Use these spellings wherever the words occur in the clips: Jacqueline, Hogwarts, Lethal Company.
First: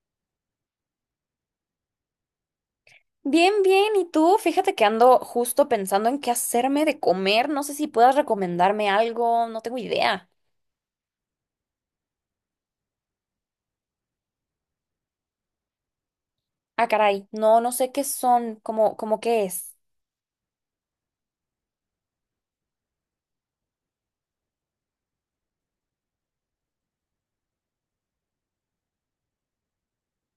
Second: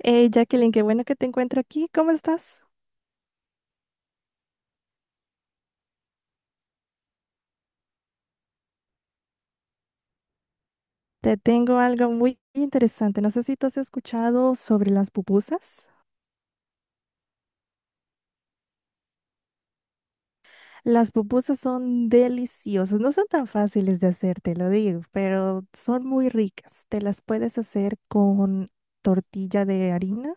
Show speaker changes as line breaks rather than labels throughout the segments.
Hey Jacqueline, qué bueno que te encuentro aquí. ¿Cómo estás?
Bien, bien. ¿Y tú? Fíjate que ando justo pensando en qué hacerme de comer. No sé si puedas recomendarme algo. No tengo idea.
Te tengo algo muy interesante. No sé si tú has escuchado sobre las pupusas.
Ah, caray. No, no sé qué son. ¿Cómo qué es?
Las pupusas son deliciosas. No son tan fáciles de hacer, te lo digo, pero son muy ricas. Te las puedes hacer con tortilla de harina,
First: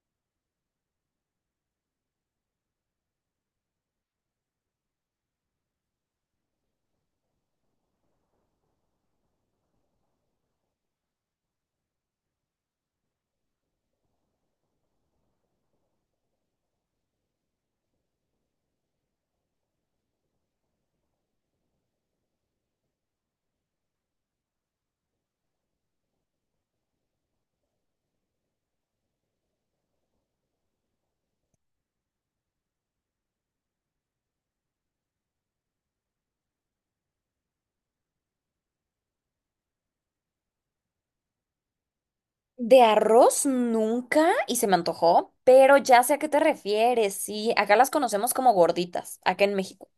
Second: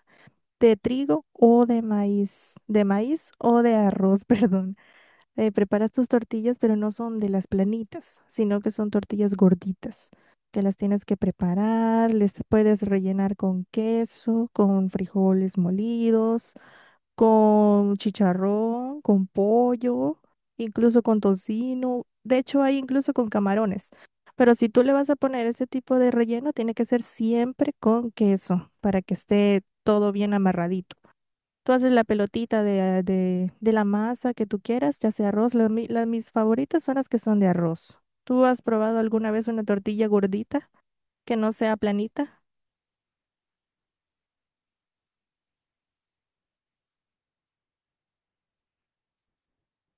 de trigo o de maíz o de arroz, perdón. Preparas tus tortillas, pero no son de las planitas, sino que son tortillas gorditas, que las tienes que preparar, les puedes rellenar con queso, con frijoles molidos, con chicharrón, con pollo, incluso con tocino. De hecho hay incluso con camarones. Pero si tú le vas a poner ese tipo de relleno, tiene que ser siempre con queso para que esté todo bien amarradito. Tú haces la pelotita de la masa que tú quieras, ya sea arroz. Mis favoritas son las que son de arroz. ¿Tú has probado alguna vez una tortilla gordita que no sea planita?
De arroz nunca y se me antojó, pero ya sé a qué te refieres. Sí, acá las conocemos como gorditas, acá en México.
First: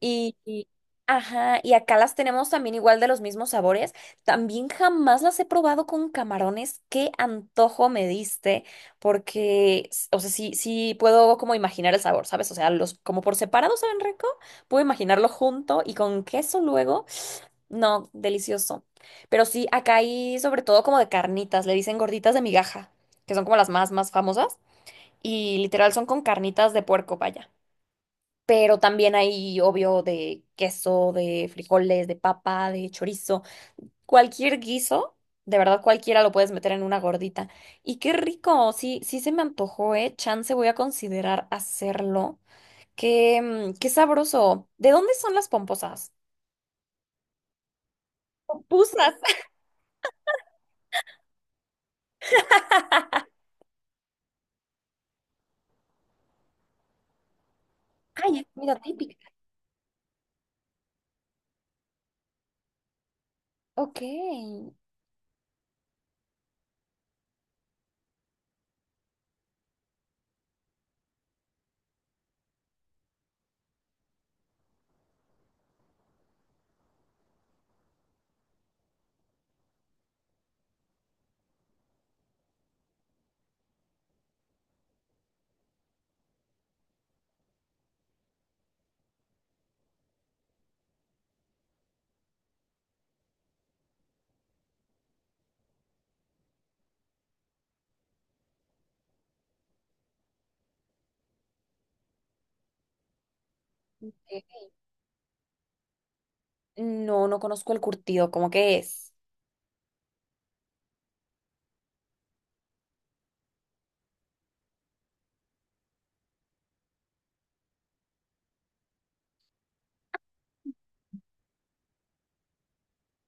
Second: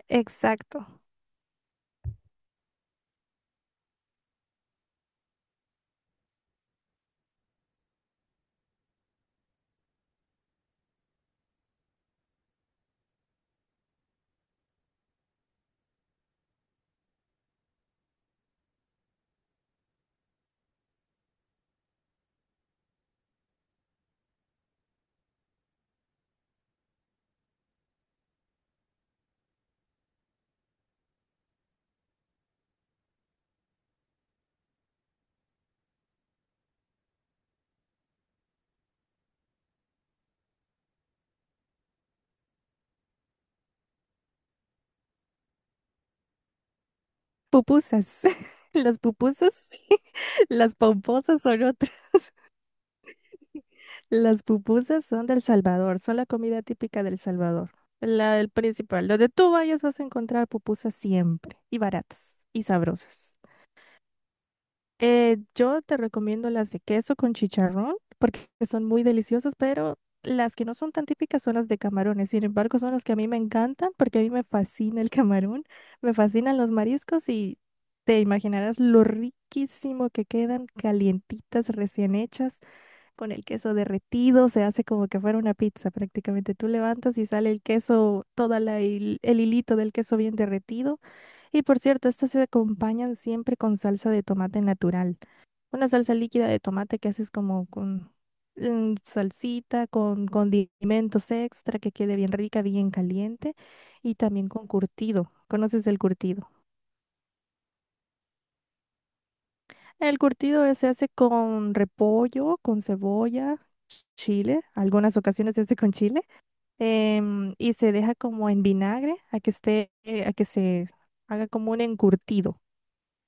Y, y-
Exacto.
ajá, y acá las tenemos también igual de los mismos sabores. También jamás las he probado con camarones. Qué antojo me diste, porque, o sea, sí, sí puedo como imaginar el sabor, ¿sabes? O sea, los como por separado saben rico, puedo imaginarlo junto y con queso luego. No, delicioso. Pero sí, acá hay sobre todo como de carnitas, le dicen gorditas de migaja, que son como las más famosas. Y literal son con carnitas de puerco, vaya, pero también hay, obvio, de queso, de frijoles, de papa, de chorizo, cualquier guiso, de verdad cualquiera lo puedes meter en una gordita. Y qué rico, sí, sí se me antojó, ¿eh? Chance voy a considerar hacerlo. Qué, qué sabroso. ¿De dónde son las pomposas?
Pupusas. Las
Pupusas.
pupusas, sí. Las pomposas son otras. Las pupusas son del Salvador, son la comida típica del Salvador. La,
Ay, es
el
comida
principal.
típica.
Donde tú vayas vas a encontrar pupusas siempre, y baratas, y sabrosas.
Ok.
Yo te recomiendo las de queso con chicharrón porque son muy deliciosas, pero las que no son tan típicas son las de camarones. Sin embargo, son las que a mí me encantan porque a mí me fascina el camarón, me fascinan los mariscos y te imaginarás lo riquísimo que quedan calientitas, recién hechas, con el queso derretido. Se hace como que fuera una pizza prácticamente. Tú levantas y sale el queso, toda el hilito del queso bien derretido. Y por cierto, estas se acompañan siempre con salsa de tomate natural, una salsa líquida de tomate que haces como con salsita, con condimentos extra, que quede bien rica, bien caliente, y también
Ok.
con curtido. ¿Conoces el curtido?
No, no conozco el curtido, ¿cómo que es?
El curtido se hace con repollo, con cebolla, chile. Algunas ocasiones se hace con chile, y se deja como en vinagre a que esté, a que se haga como un encurtido,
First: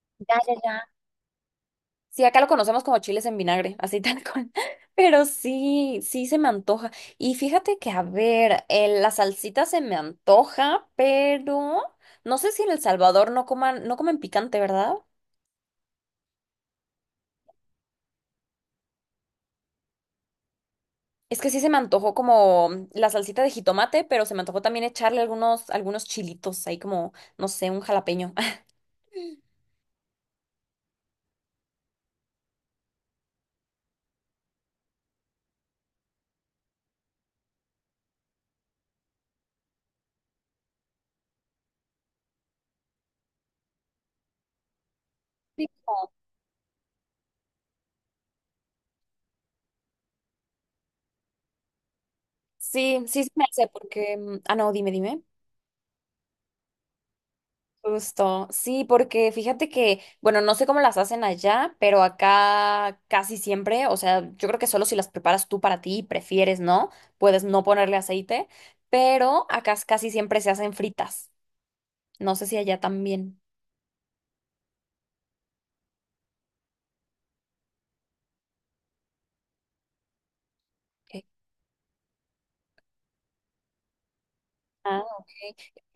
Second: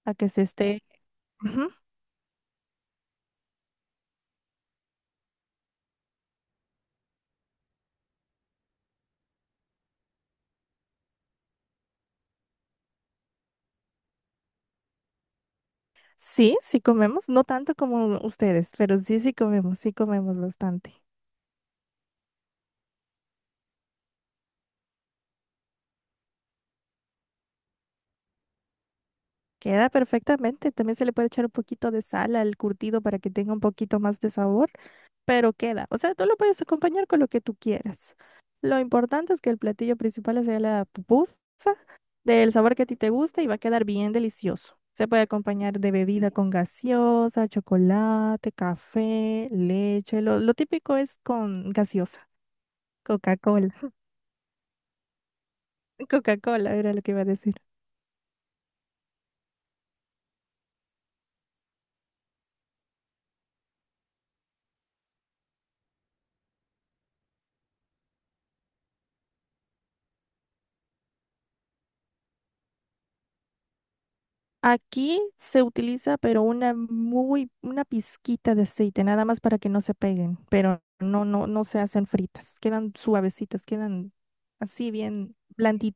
a que
Ya,
se
ya,
esté.
ya.
Ujú.
Sí, acá lo conocemos como chiles en vinagre, así tal cual. Pero sí, sí se me antoja. Y fíjate que, a ver, la salsita se me antoja, pero no sé si en El Salvador no comen picante, ¿verdad?
Sí, sí comemos, no tanto como ustedes, pero sí, sí comemos bastante.
Es que sí se me antojó como la salsita de jitomate, pero se me antojó también echarle algunos chilitos ahí como, no sé, un jalapeño.
Queda perfectamente. También se le puede echar un poquito de sal al curtido para que tenga un poquito más de sabor, pero queda. O sea, tú lo puedes acompañar con lo que tú quieras. Lo importante es que el platillo principal sea la pupusa, del sabor que a ti te gusta, y va a quedar bien delicioso. Se puede acompañar de
Rico.
bebida con gaseosa, chocolate, café, leche. Lo típico es con gaseosa,
Sí, sí se me hace
Coca-Cola.
porque... ah, no, dime.
Coca-Cola era lo que iba a decir.
Justo, sí, porque fíjate que, bueno, no sé cómo las hacen allá, pero acá casi siempre, o sea, yo creo que solo si las preparas tú para ti y prefieres, ¿no? Puedes no ponerle aceite, pero acá casi siempre se hacen fritas. No sé si allá también.
Aquí se utiliza, pero una muy, una pizquita de aceite, nada más para que no se peguen, pero
eh,
no, no, no se hacen fritas, quedan suavecitas, quedan así
Ah, ok.
bien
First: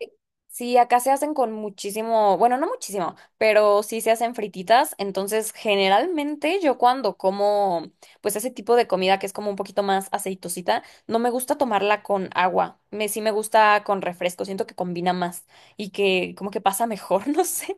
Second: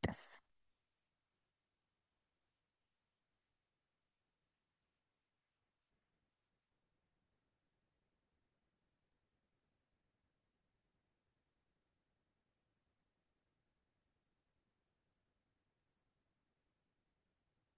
Eh, Sí, acá se hacen con muchísimo, bueno, no muchísimo, pero sí se hacen frititas. Entonces, generalmente yo cuando como, pues ese tipo de comida que es como un poquito más aceitosita, no me gusta tomarla con agua. Sí me gusta con refresco, siento que combina más y que como que pasa mejor, no sé.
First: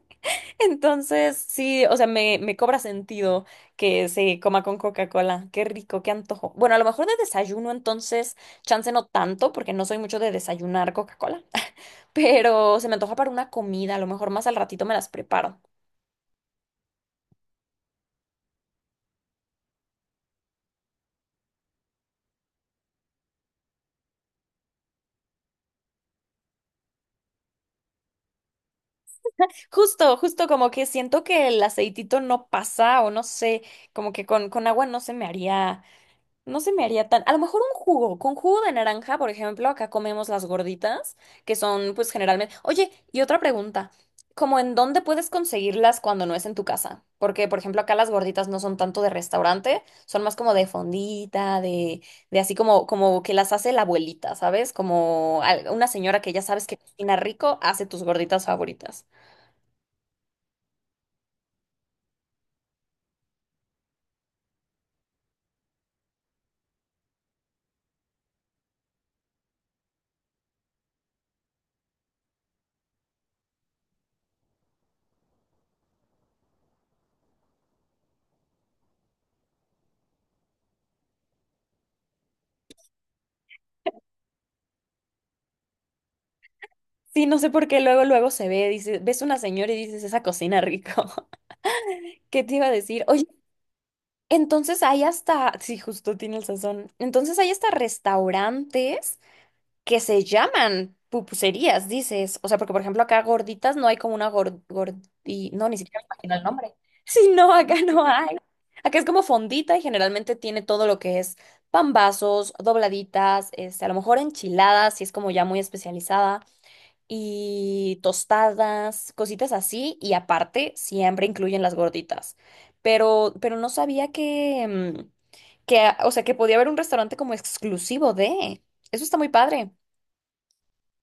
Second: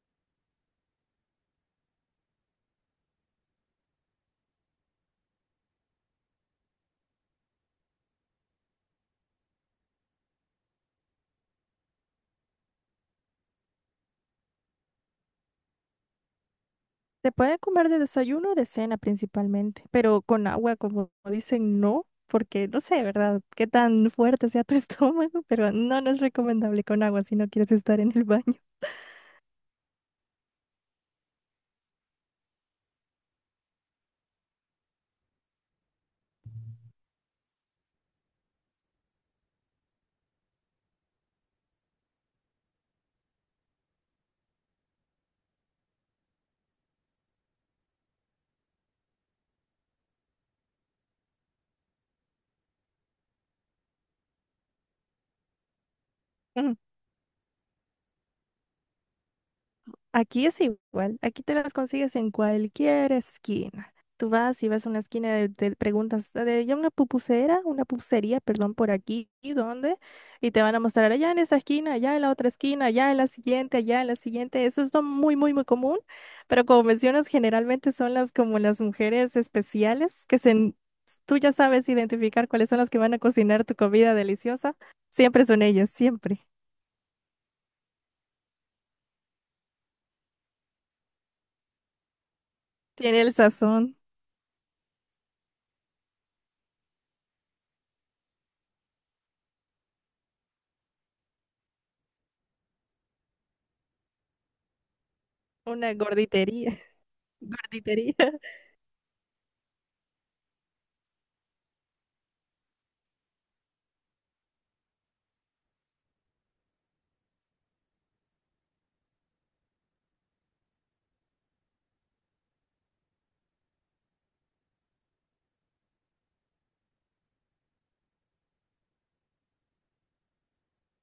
Entonces, sí, o sea, me cobra sentido que se coma con Coca-Cola. Qué rico, qué antojo. Bueno, a lo mejor de desayuno, entonces, chance no tanto, porque no soy mucho de desayunar Coca-Cola, pero se me antoja para una comida, a lo mejor más al ratito me las preparo.
Se puede comer de desayuno o de cena principalmente, pero con agua, como dicen, no, porque no sé, ¿verdad? Qué tan fuerte sea tu estómago, pero no, no es recomendable con agua si no quieres estar en el baño.
Justo, justo como que siento que el aceitito no pasa, o no sé, como que con agua no se me haría. No se me haría tan. A lo mejor un jugo. Con jugo de naranja, por ejemplo, acá comemos las gorditas, que son, pues, generalmente. Oye, y otra pregunta. ¿Cómo en dónde puedes conseguirlas cuando no es en tu casa? Porque, por ejemplo, acá las gorditas no son tanto de restaurante, son más como de fondita, de así como, como que las hace la abuelita, ¿sabes? Como una señora que ya sabes que cocina rico, hace tus gorditas favoritas.
Aquí es igual, aquí te las consigues en cualquier esquina. Tú vas y vas a una esquina de, te preguntas: "Ah, de, ya una pupusera, una pupusería, perdón, por aquí, ¿y dónde?". Y te van a mostrar allá en esa esquina, allá en la otra esquina, allá en la siguiente, allá en la siguiente. Eso es lo muy, muy, muy común, pero como mencionas, generalmente son las como las mujeres especiales que se, tú ya sabes identificar cuáles son las que van a cocinar tu comida deliciosa. Siempre son ellas, siempre.
Sí, no sé por qué luego se ve, dice, ves una señora y dices, esa cocina rico. ¿Qué te iba a decir?
Tiene
Oye,
el sazón,
entonces hay hasta, sí, justo tiene el sazón. Entonces hay hasta restaurantes que se llaman pupuserías, dices. O sea, porque por ejemplo acá gorditas no hay como una gordi, no, ni
una
siquiera me imagino el
gorditería.
nombre. Sí, no, acá no
Gorditería.
hay. Acá es como fondita y generalmente tiene todo lo que es pambazos, dobladitas, este, a lo mejor enchiladas, si es como ya muy especializada y tostadas, cositas así, y aparte siempre incluyen las gorditas. Pero no sabía que, que, ah, o sea, que podía haber un restaurante como exclusivo de. Eso está muy padre.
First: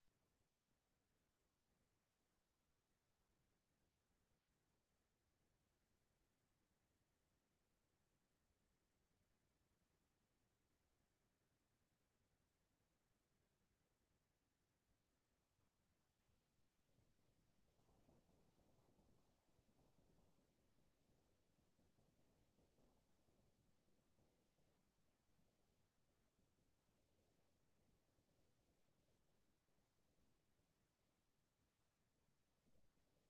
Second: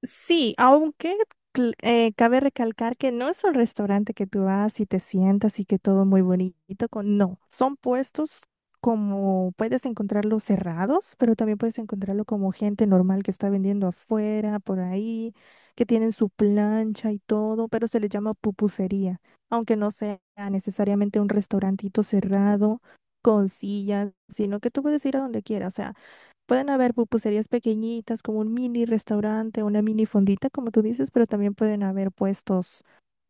Sí, aunque cabe recalcar que no es un restaurante que tú vas y te sientas y que todo muy bonito. Con... No, son puestos, como puedes encontrarlos cerrados, pero también puedes encontrarlo como gente normal que está vendiendo afuera, por ahí, que tienen su plancha y todo, pero se le llama pupusería, aunque no sea necesariamente un restaurantito cerrado con sillas, sino que tú puedes ir a donde quieras. O sea, pueden haber pupuserías pequeñitas, como un mini restaurante, una mini fondita, como tú dices, pero también pueden haber puestos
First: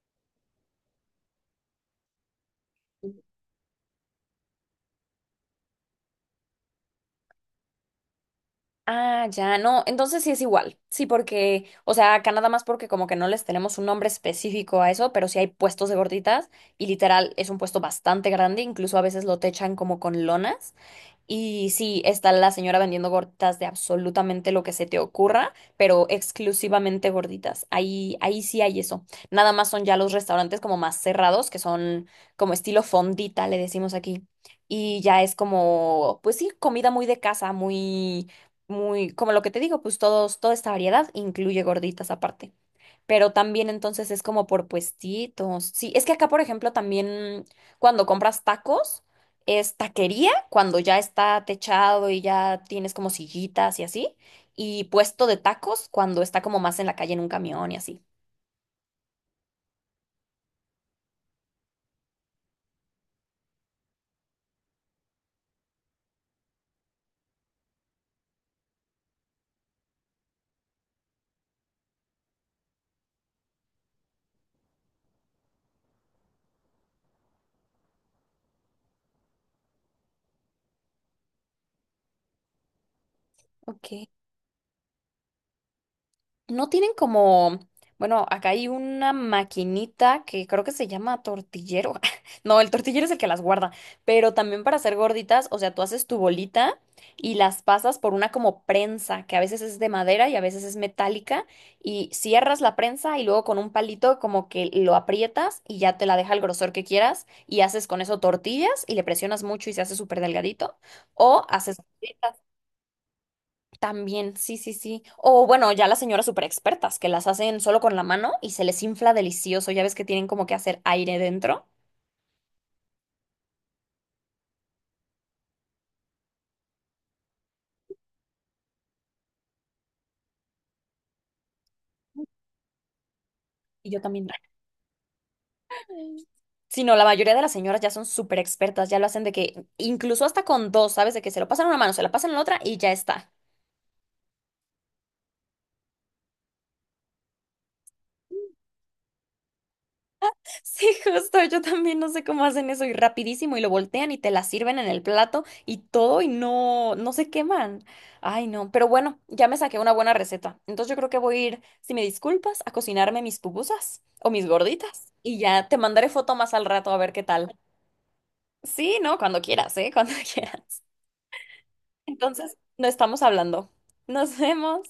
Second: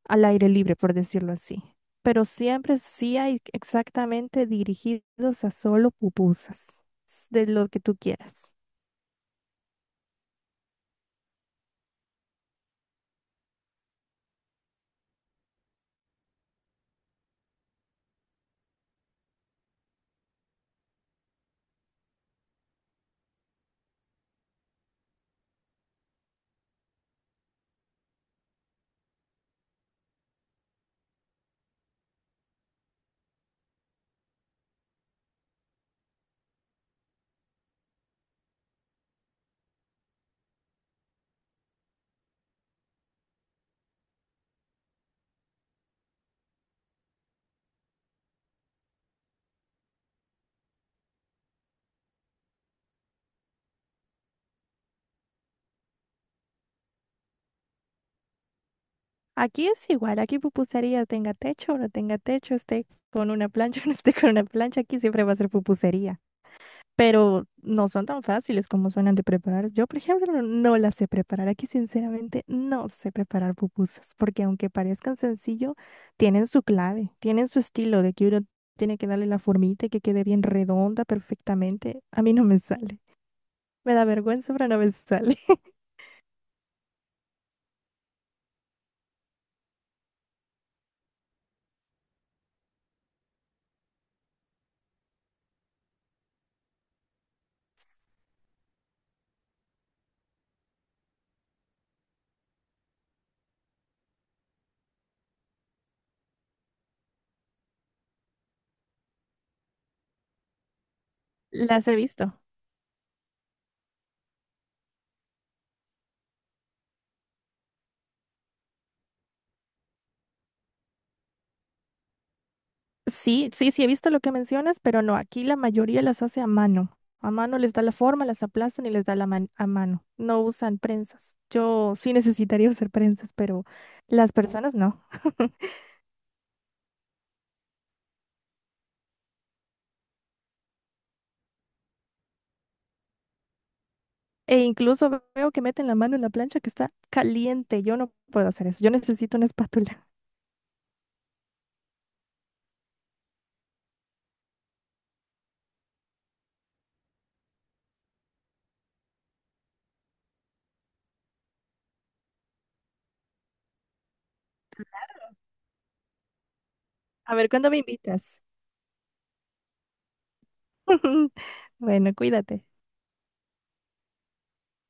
al aire libre, por decirlo así. Pero siempre sí hay exactamente dirigidos a solo pupusas, de lo que tú quieras.
Ah, ya, no, entonces sí es igual. Sí, porque, o sea, acá nada más porque como que no les tenemos un nombre específico a eso, pero sí hay puestos de gorditas y literal es un puesto bastante grande, incluso a veces lo techan como con lonas. Y sí, está la señora vendiendo gorditas de absolutamente lo que se te ocurra, pero exclusivamente gorditas. Ahí sí hay eso. Nada más son ya los restaurantes como más cerrados, que son como estilo fondita, le decimos aquí. Y ya es como, pues sí, comida muy de casa, muy, muy, como lo que te digo, pues todos, toda esta variedad incluye gorditas aparte. Pero también entonces es como por puestitos. Sí, es que acá, por ejemplo, también cuando compras tacos, es taquería, cuando ya está techado y ya tienes como sillitas y así, y puesto de tacos cuando está como más en la calle en un camión y así.
Aquí es igual, aquí pupusería tenga techo o no tenga techo, esté con una plancha o no esté con una plancha, aquí siempre va a ser pupusería. Pero no son tan fáciles como suenan de preparar. Yo, por ejemplo, no las sé preparar. Aquí, sinceramente, no sé preparar pupusas, porque aunque parezcan sencillo, tienen su clave, tienen su estilo de que uno tiene que darle la formita y que quede bien redonda perfectamente. A mí no me sale. Me da
Ok.
vergüenza, pero no me sale.
No tienen como, bueno, acá hay una maquinita que creo que se llama tortillero. No, el tortillero es el que las guarda, pero también para hacer gorditas, o sea, tú haces tu bolita y las pasas por una como prensa, que a veces es de madera y a veces es metálica, y cierras la prensa y luego con un palito como que lo aprietas y ya te la deja el grosor que quieras y haces con eso tortillas y le presionas mucho y se hace súper delgadito, o haces...
Las he visto.
gorditas. También, sí, sí, sí. O bueno, ya las señoras super expertas que las hacen solo con la mano y se les infla delicioso. Ya ves que tienen como que hacer aire dentro.
Sí, sí, sí, he visto lo que mencionas, pero no, aquí la mayoría las hace a mano. A mano les da la forma, las aplastan y les da la a mano. No usan prensas. Yo sí necesitaría usar prensas, pero
Y yo también.
las personas no.
Sí, no, la mayoría de las señoras ya son súper expertas, ya lo hacen de que incluso hasta con dos, ¿sabes? De que se lo pasan a una mano, se la pasan a la otra y ya está.
E incluso veo que meten la mano en la plancha que está caliente. Yo no puedo hacer eso. Yo necesito una espátula.
Sí, justo, yo también no sé cómo hacen eso y rapidísimo y lo voltean y te la sirven en el plato y todo y no, no se queman. Ay, no, pero bueno, ya me saqué una buena receta. Entonces yo creo que voy a ir, si me disculpas, a cocinarme mis pupusas o mis gorditas y ya te mandaré foto más al rato a ver qué
A ver,
tal.
¿cuándo me invitas?
Sí, no, cuando quieras, ¿eh? Cuando quieras.
Bueno,
Entonces,
cuídate.
no estamos hablando. Nos vemos.